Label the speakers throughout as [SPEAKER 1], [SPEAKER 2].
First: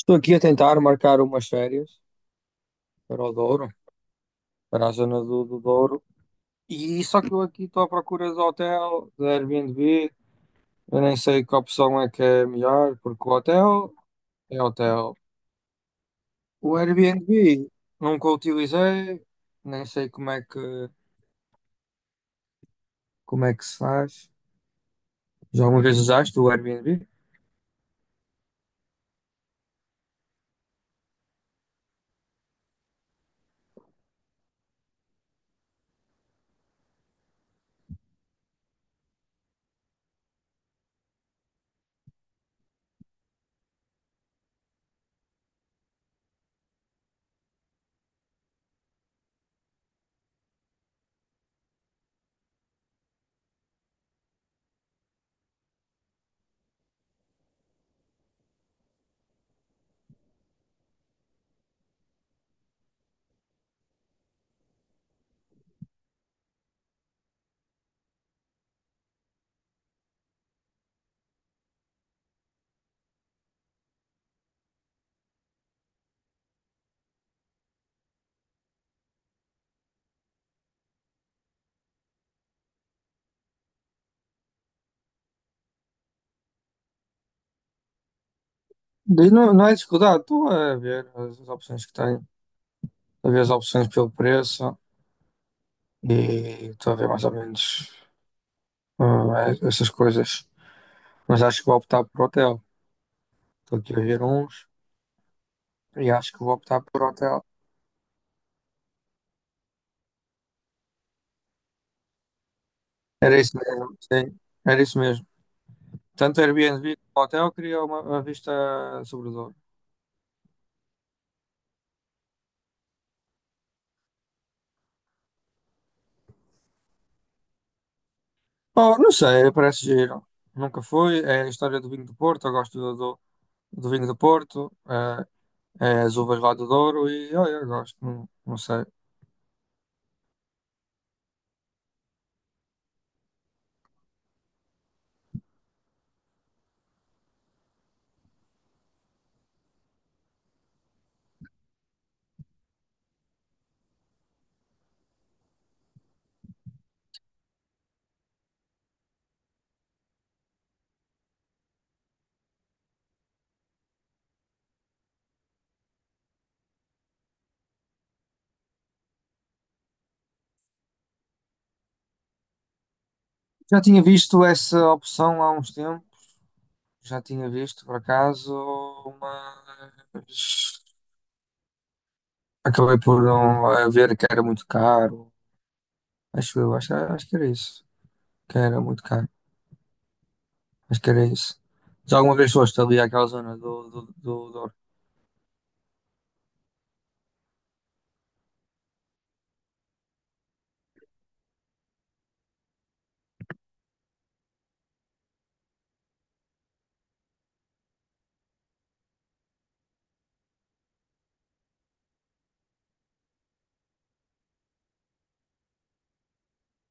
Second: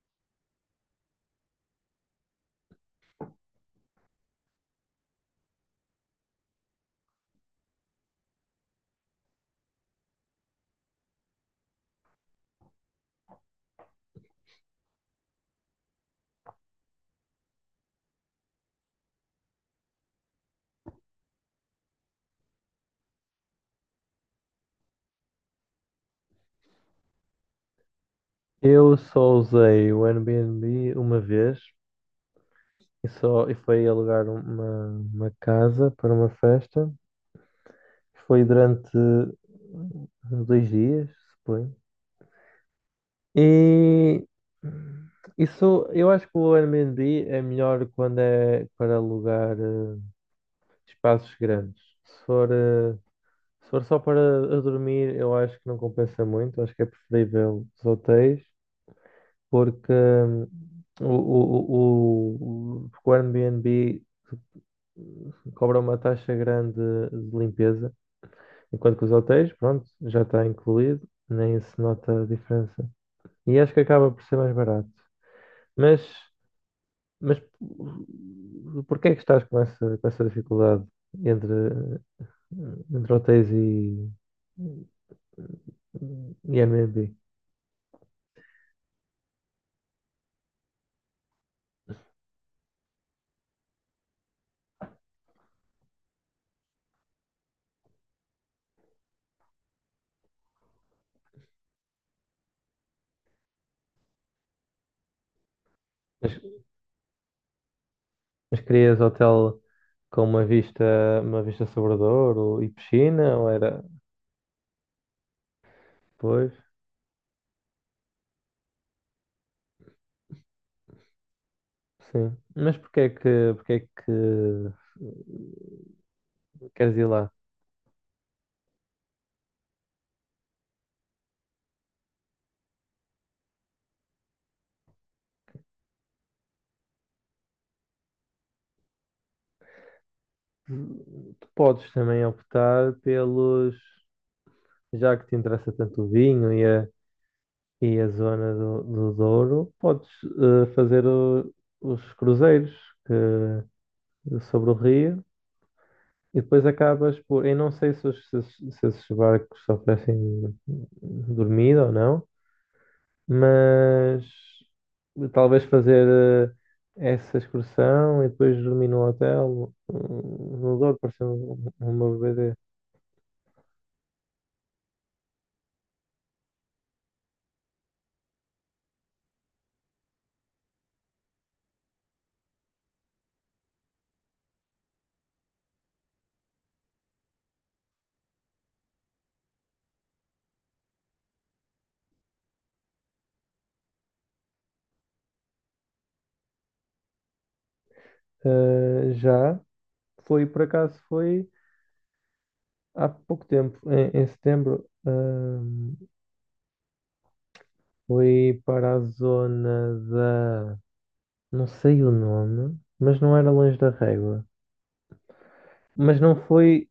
[SPEAKER 1] Estou aqui a tentar marcar umas férias para o Douro, para a zona do Douro. E só que eu aqui estou à procura de hotel, de Airbnb. Eu nem sei que opção é que é melhor, porque o hotel é hotel. O Airbnb nunca utilizei, nem sei como é que se faz. Já alguma vez usaste o Airbnb?
[SPEAKER 2] Eu só usei o Airbnb uma vez e só e foi alugar uma casa para uma festa. Foi durante uns dois dias, suponho. E isso, eu acho que o Airbnb é melhor quando é para alugar espaços grandes. Se for, se for só para a dormir, eu acho que não compensa muito. Acho que é preferível os hotéis, porque porque o Airbnb cobra uma taxa grande de limpeza, enquanto que os hotéis, pronto, já está incluído, nem se nota a diferença. E acho que acaba por ser mais barato. Mas, mas porquê é que estás com com essa dificuldade entre, entre hotéis e Airbnb?
[SPEAKER 1] Daí Não, não é dificuldade, estou a ver as opções que tenho, a ver as opções pelo preço e estou a ver mais ou menos essas coisas. Mas acho que vou optar por hotel. Estou aqui a ver uns e acho
[SPEAKER 2] Mas,
[SPEAKER 1] que vou optar por hotel.
[SPEAKER 2] mas querias hotel com uma uma vista sobre o Douro e piscina,
[SPEAKER 1] Era
[SPEAKER 2] ou
[SPEAKER 1] isso
[SPEAKER 2] era?
[SPEAKER 1] mesmo, sim. Era isso mesmo. Tanto
[SPEAKER 2] Pois,
[SPEAKER 1] Airbnb como hotel queria uma vista sobre o Douro.
[SPEAKER 2] sim. Mas porque é que queres ir lá?
[SPEAKER 1] Oh, não sei, parece giro. Nunca fui. É a história do vinho do Porto. Eu gosto do vinho do Porto. É, é as uvas lá do Douro e olha, eu gosto. Não, não sei.
[SPEAKER 2] Tu podes também optar já que te interessa tanto o vinho e a zona do Douro, podes fazer os cruzeiros que- sobre o rio e depois acabas por... Eu não sei se esses barcos oferecem dormida ou não, mas talvez fazer essa excursão e depois dormir no hotel, no no Douro, pareceu uma BD.
[SPEAKER 1] Já tinha visto essa opção há uns tempos. Já tinha visto, por acaso, mas acabei por não ver que era muito caro. Acho eu, acho, acho que era isso. Que era muito caro. Acho que era isso. Já alguma vez foste ali àquela zona do Douro?
[SPEAKER 2] Já foi, por acaso, foi há pouco tempo, em setembro. Fui para a zona da... não sei o nome, mas não era longe da Régua. Mas não foi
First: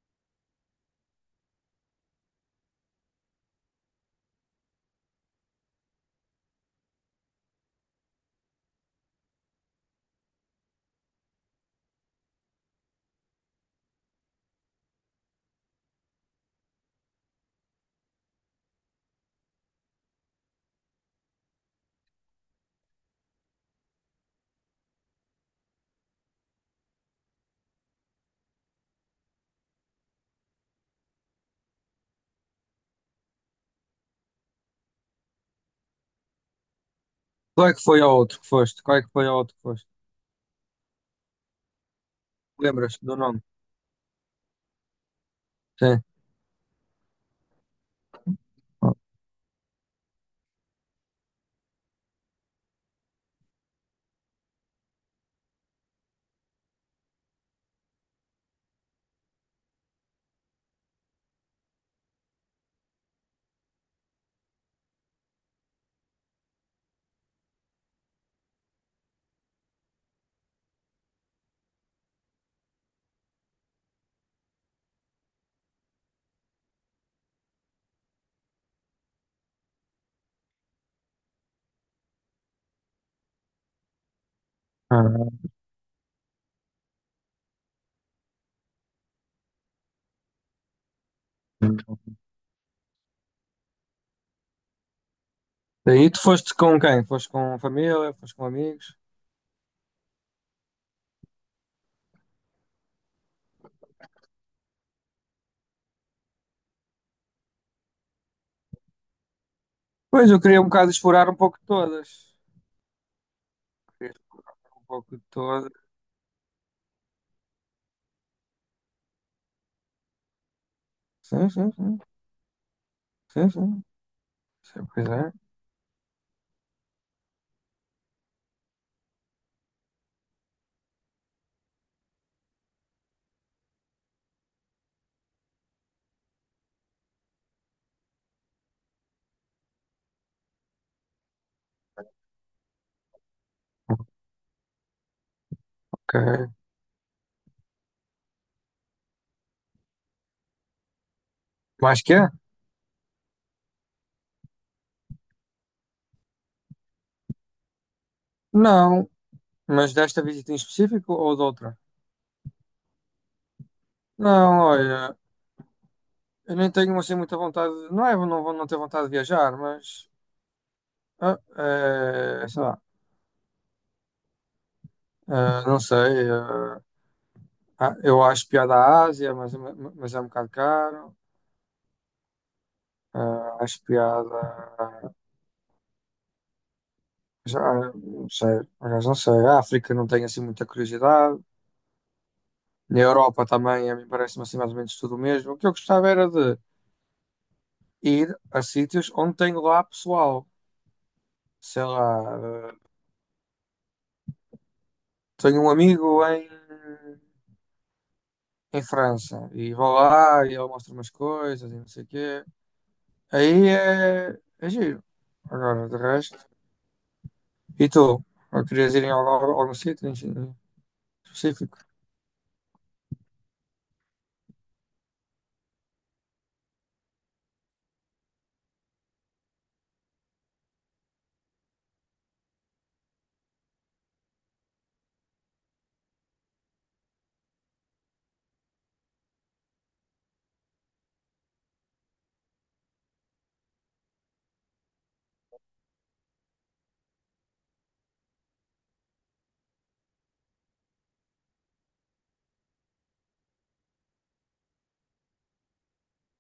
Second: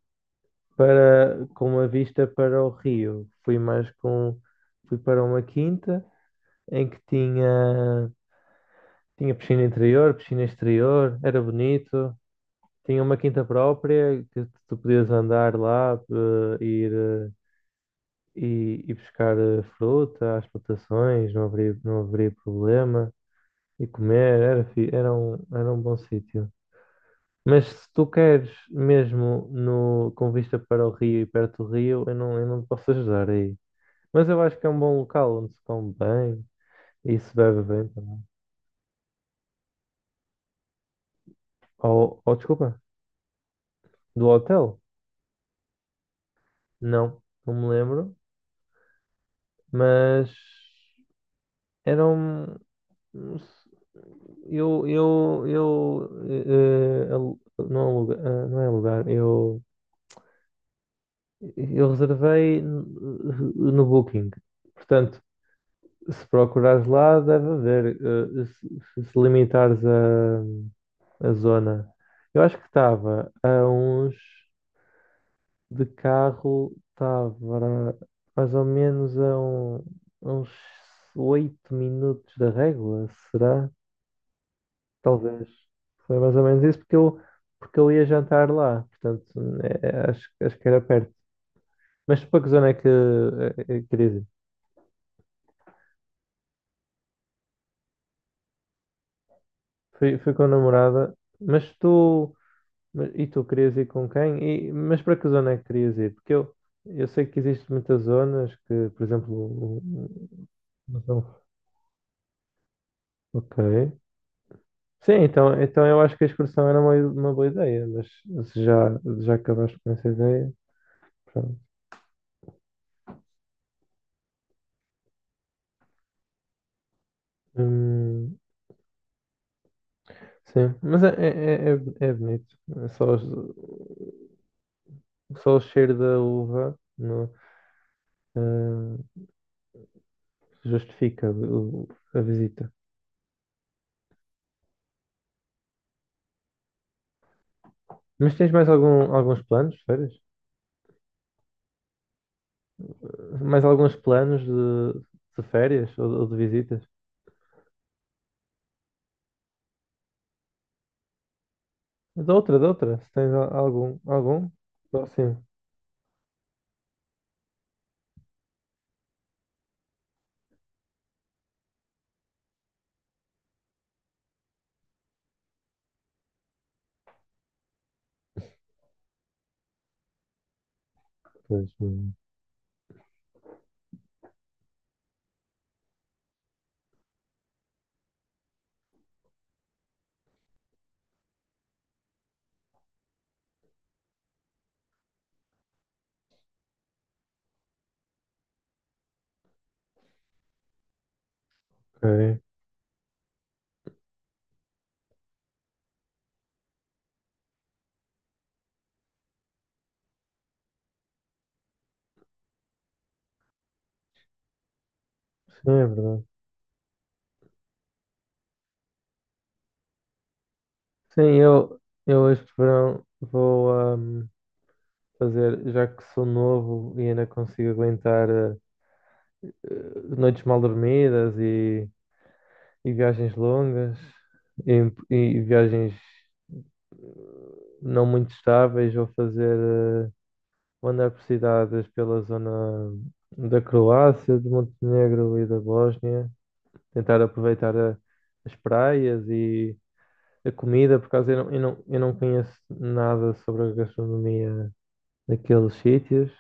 [SPEAKER 2] para com uma vista para o rio, fui mais fui para uma quinta em que tinha... Tinha piscina interior, piscina exterior, era bonito. Tinha uma quinta própria que tu podias andar lá, eh, ir, eh, e buscar fruta às plantações, não haveria problema. E comer, era era um bom sítio. Mas se tu queres mesmo no, com vista para o rio e perto do rio, eu não te posso ajudar aí. Mas eu acho que é um bom local onde se come bem e se bebe
[SPEAKER 1] Qual é que
[SPEAKER 2] bem
[SPEAKER 1] foi ao
[SPEAKER 2] também.
[SPEAKER 1] outro que foste? Qual é que foi ao outro que foste?
[SPEAKER 2] Ou desculpa,
[SPEAKER 1] Lembras do nome?
[SPEAKER 2] do hotel?
[SPEAKER 1] Sim.
[SPEAKER 2] Não me lembro, mas era um... alu-, não, aluga, não é alugar, eu reservei no Booking. Portanto, se procurares lá, deve haver. Se limitares a zona, eu acho que estava a uns... de carro, estava mais ou menos a uns 8 minutos da Régua, será?
[SPEAKER 1] Ah.
[SPEAKER 2] Talvez. Foi mais ou menos isso porque eu ia jantar lá. Portanto, acho que era perto. Mas para que zona é querias ir?
[SPEAKER 1] Daí Tu foste com quem? Foste com família? Foste com amigos?
[SPEAKER 2] Fui com a namorada. Mas tu... E tu querias ir com quem? Mas para que zona é que querias ir? Eu sei que existem muitas zonas que, por exemplo,
[SPEAKER 1] Pois, eu
[SPEAKER 2] o-
[SPEAKER 1] queria um bocado
[SPEAKER 2] não
[SPEAKER 1] explorar um
[SPEAKER 2] são-
[SPEAKER 1] pouco de todas.
[SPEAKER 2] ok.
[SPEAKER 1] Queria explorar um pouco
[SPEAKER 2] Sim,
[SPEAKER 1] de
[SPEAKER 2] então,
[SPEAKER 1] todas.
[SPEAKER 2] então eu acho que a excursão era uma boa ideia. Mas se já, já acabaste com essa ideia,
[SPEAKER 1] Sim,
[SPEAKER 2] pronto.
[SPEAKER 1] sim, sim. Sim, sim. Sim, pois é.
[SPEAKER 2] Hum, Sim, mas é é bonito. É Só, só o cheiro da uva eh, justifica a visita.
[SPEAKER 1] Ok.
[SPEAKER 2] Mas tens mais algum, alguns planos de férias?
[SPEAKER 1] Mais que é?
[SPEAKER 2] Mais alguns planos de férias ou de visitas?
[SPEAKER 1] Não. Mas desta visita em específico ou de outra?
[SPEAKER 2] Da outra, da outra. Se tens algum, algum?
[SPEAKER 1] Não, olha.
[SPEAKER 2] Próximo.
[SPEAKER 1] Eu nem tenho assim muita vontade, não é, não vou não ter vontade de viajar, mas sei lá, não sei, ah, eu acho piada à Ásia, mas é um bocado caro.
[SPEAKER 2] Pois,
[SPEAKER 1] Ah, acho piada, já, não sei, por acaso não sei, a África não tenho assim muita curiosidade, na Europa também, a mim parece-me assim mais ou menos tudo o mesmo. O que eu gostava era de ir a sítios onde tenho lá pessoal, sei lá,
[SPEAKER 2] ok.
[SPEAKER 1] ah, tenho um amigo em França. E vou lá e ele mostra umas coisas e não sei o quê. Aí é, é giro.
[SPEAKER 2] Sim, é
[SPEAKER 1] Agora, de
[SPEAKER 2] verdade.
[SPEAKER 1] resto. E tu? Ou querias ir em algum, algum sítio em
[SPEAKER 2] Sim,
[SPEAKER 1] específico?
[SPEAKER 2] eu, eu este verão vou fazer, já que sou novo e ainda consigo aguentar, noites mal dormidas e viagens longas e, e viagens não muito estáveis. Vou fazer eh, andar por cidades pela zona da Croácia, de Montenegro e da Bósnia, tentar aproveitar as praias e a comida, por causa... eu não conheço nada sobre a gastronomia daqueles sítios.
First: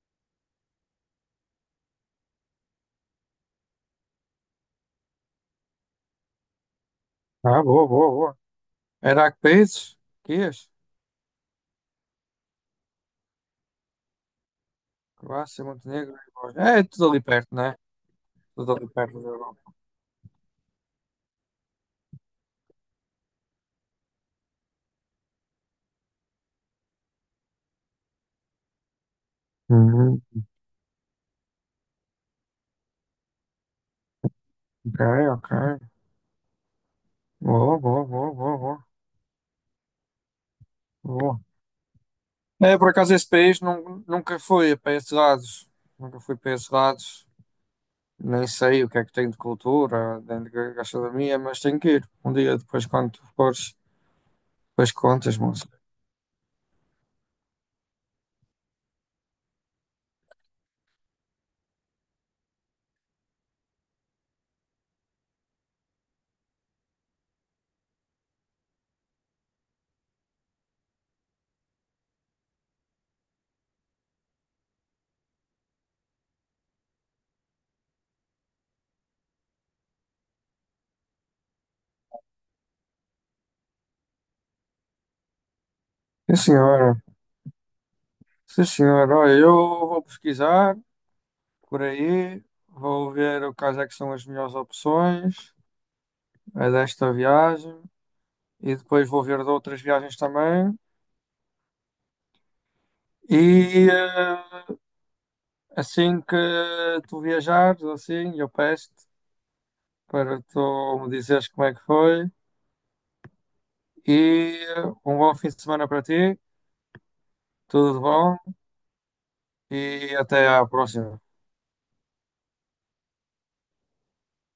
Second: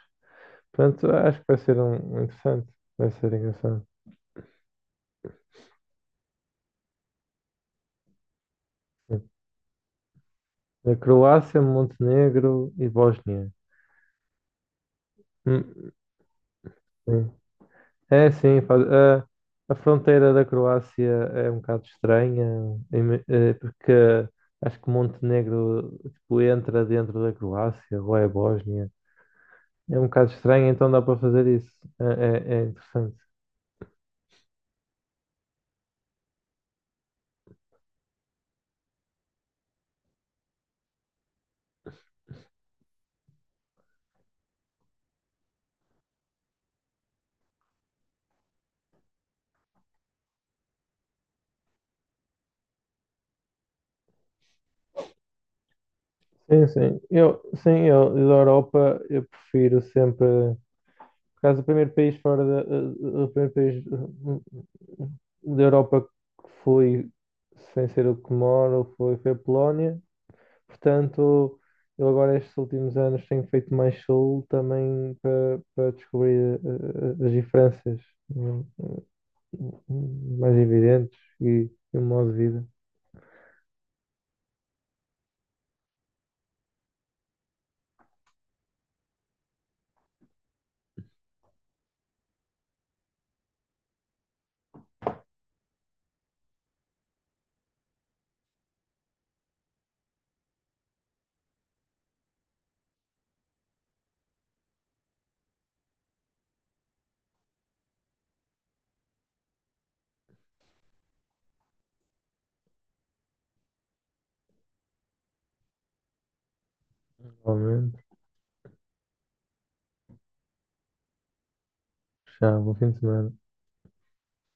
[SPEAKER 2] Portanto, acho que vai ser um interessante, vai ser engraçado.
[SPEAKER 1] Ah, boa, boa, boa. Era
[SPEAKER 2] Sim.
[SPEAKER 1] a que países? Que ias?
[SPEAKER 2] A Croácia, Montenegro e Bósnia.
[SPEAKER 1] Croácia,
[SPEAKER 2] Hum,
[SPEAKER 1] Montenegro. É tudo ali
[SPEAKER 2] hum.
[SPEAKER 1] perto, né?
[SPEAKER 2] É, sim,
[SPEAKER 1] Tudo ali perto da Europa.
[SPEAKER 2] a fronteira da Croácia é um bocado estranha, porque acho que Montenegro, tipo, entra dentro da Croácia, ou é Bósnia. É um
[SPEAKER 1] Uhum.
[SPEAKER 2] bocado estranho, então dá para fazer isso. É interessante.
[SPEAKER 1] Ok, ok. Boa, boa, boa, boa, boa. Boa. É, por acaso esse país nun- nunca fui para esses lados. Nunca fui para esses lados. Nem sei o que é que tem de cultura dentro da gastronomia, mas tenho que ir. Um dia depois, quando tu fores, depois contas, moça.
[SPEAKER 2] Sim, sim. Da Europa, eu prefiro sempre. Por causa do primeiro país fora da... o primeiro país da Europa que fui, sem ser o que moro, foi a Polónia. Portanto, eu agora estes últimos anos tenho feito mais soul também para descobrir as diferenças hum, mais evidentes e o modo de vida.
[SPEAKER 1] Sim, senhora. Sim, senhora. Olha, eu vou pesquisar por aí, vou ver o quais é que são as melhores opções a desta viagem e depois vou ver de outras viagens também. E assim que tu viajares, assim, eu peço-te para tu me dizeres como é que foi. E um bom fim de semana para ti. Tudo de
[SPEAKER 2] Normalmente,
[SPEAKER 1] bom. E até a próxima.
[SPEAKER 2] já, bom fim de semana.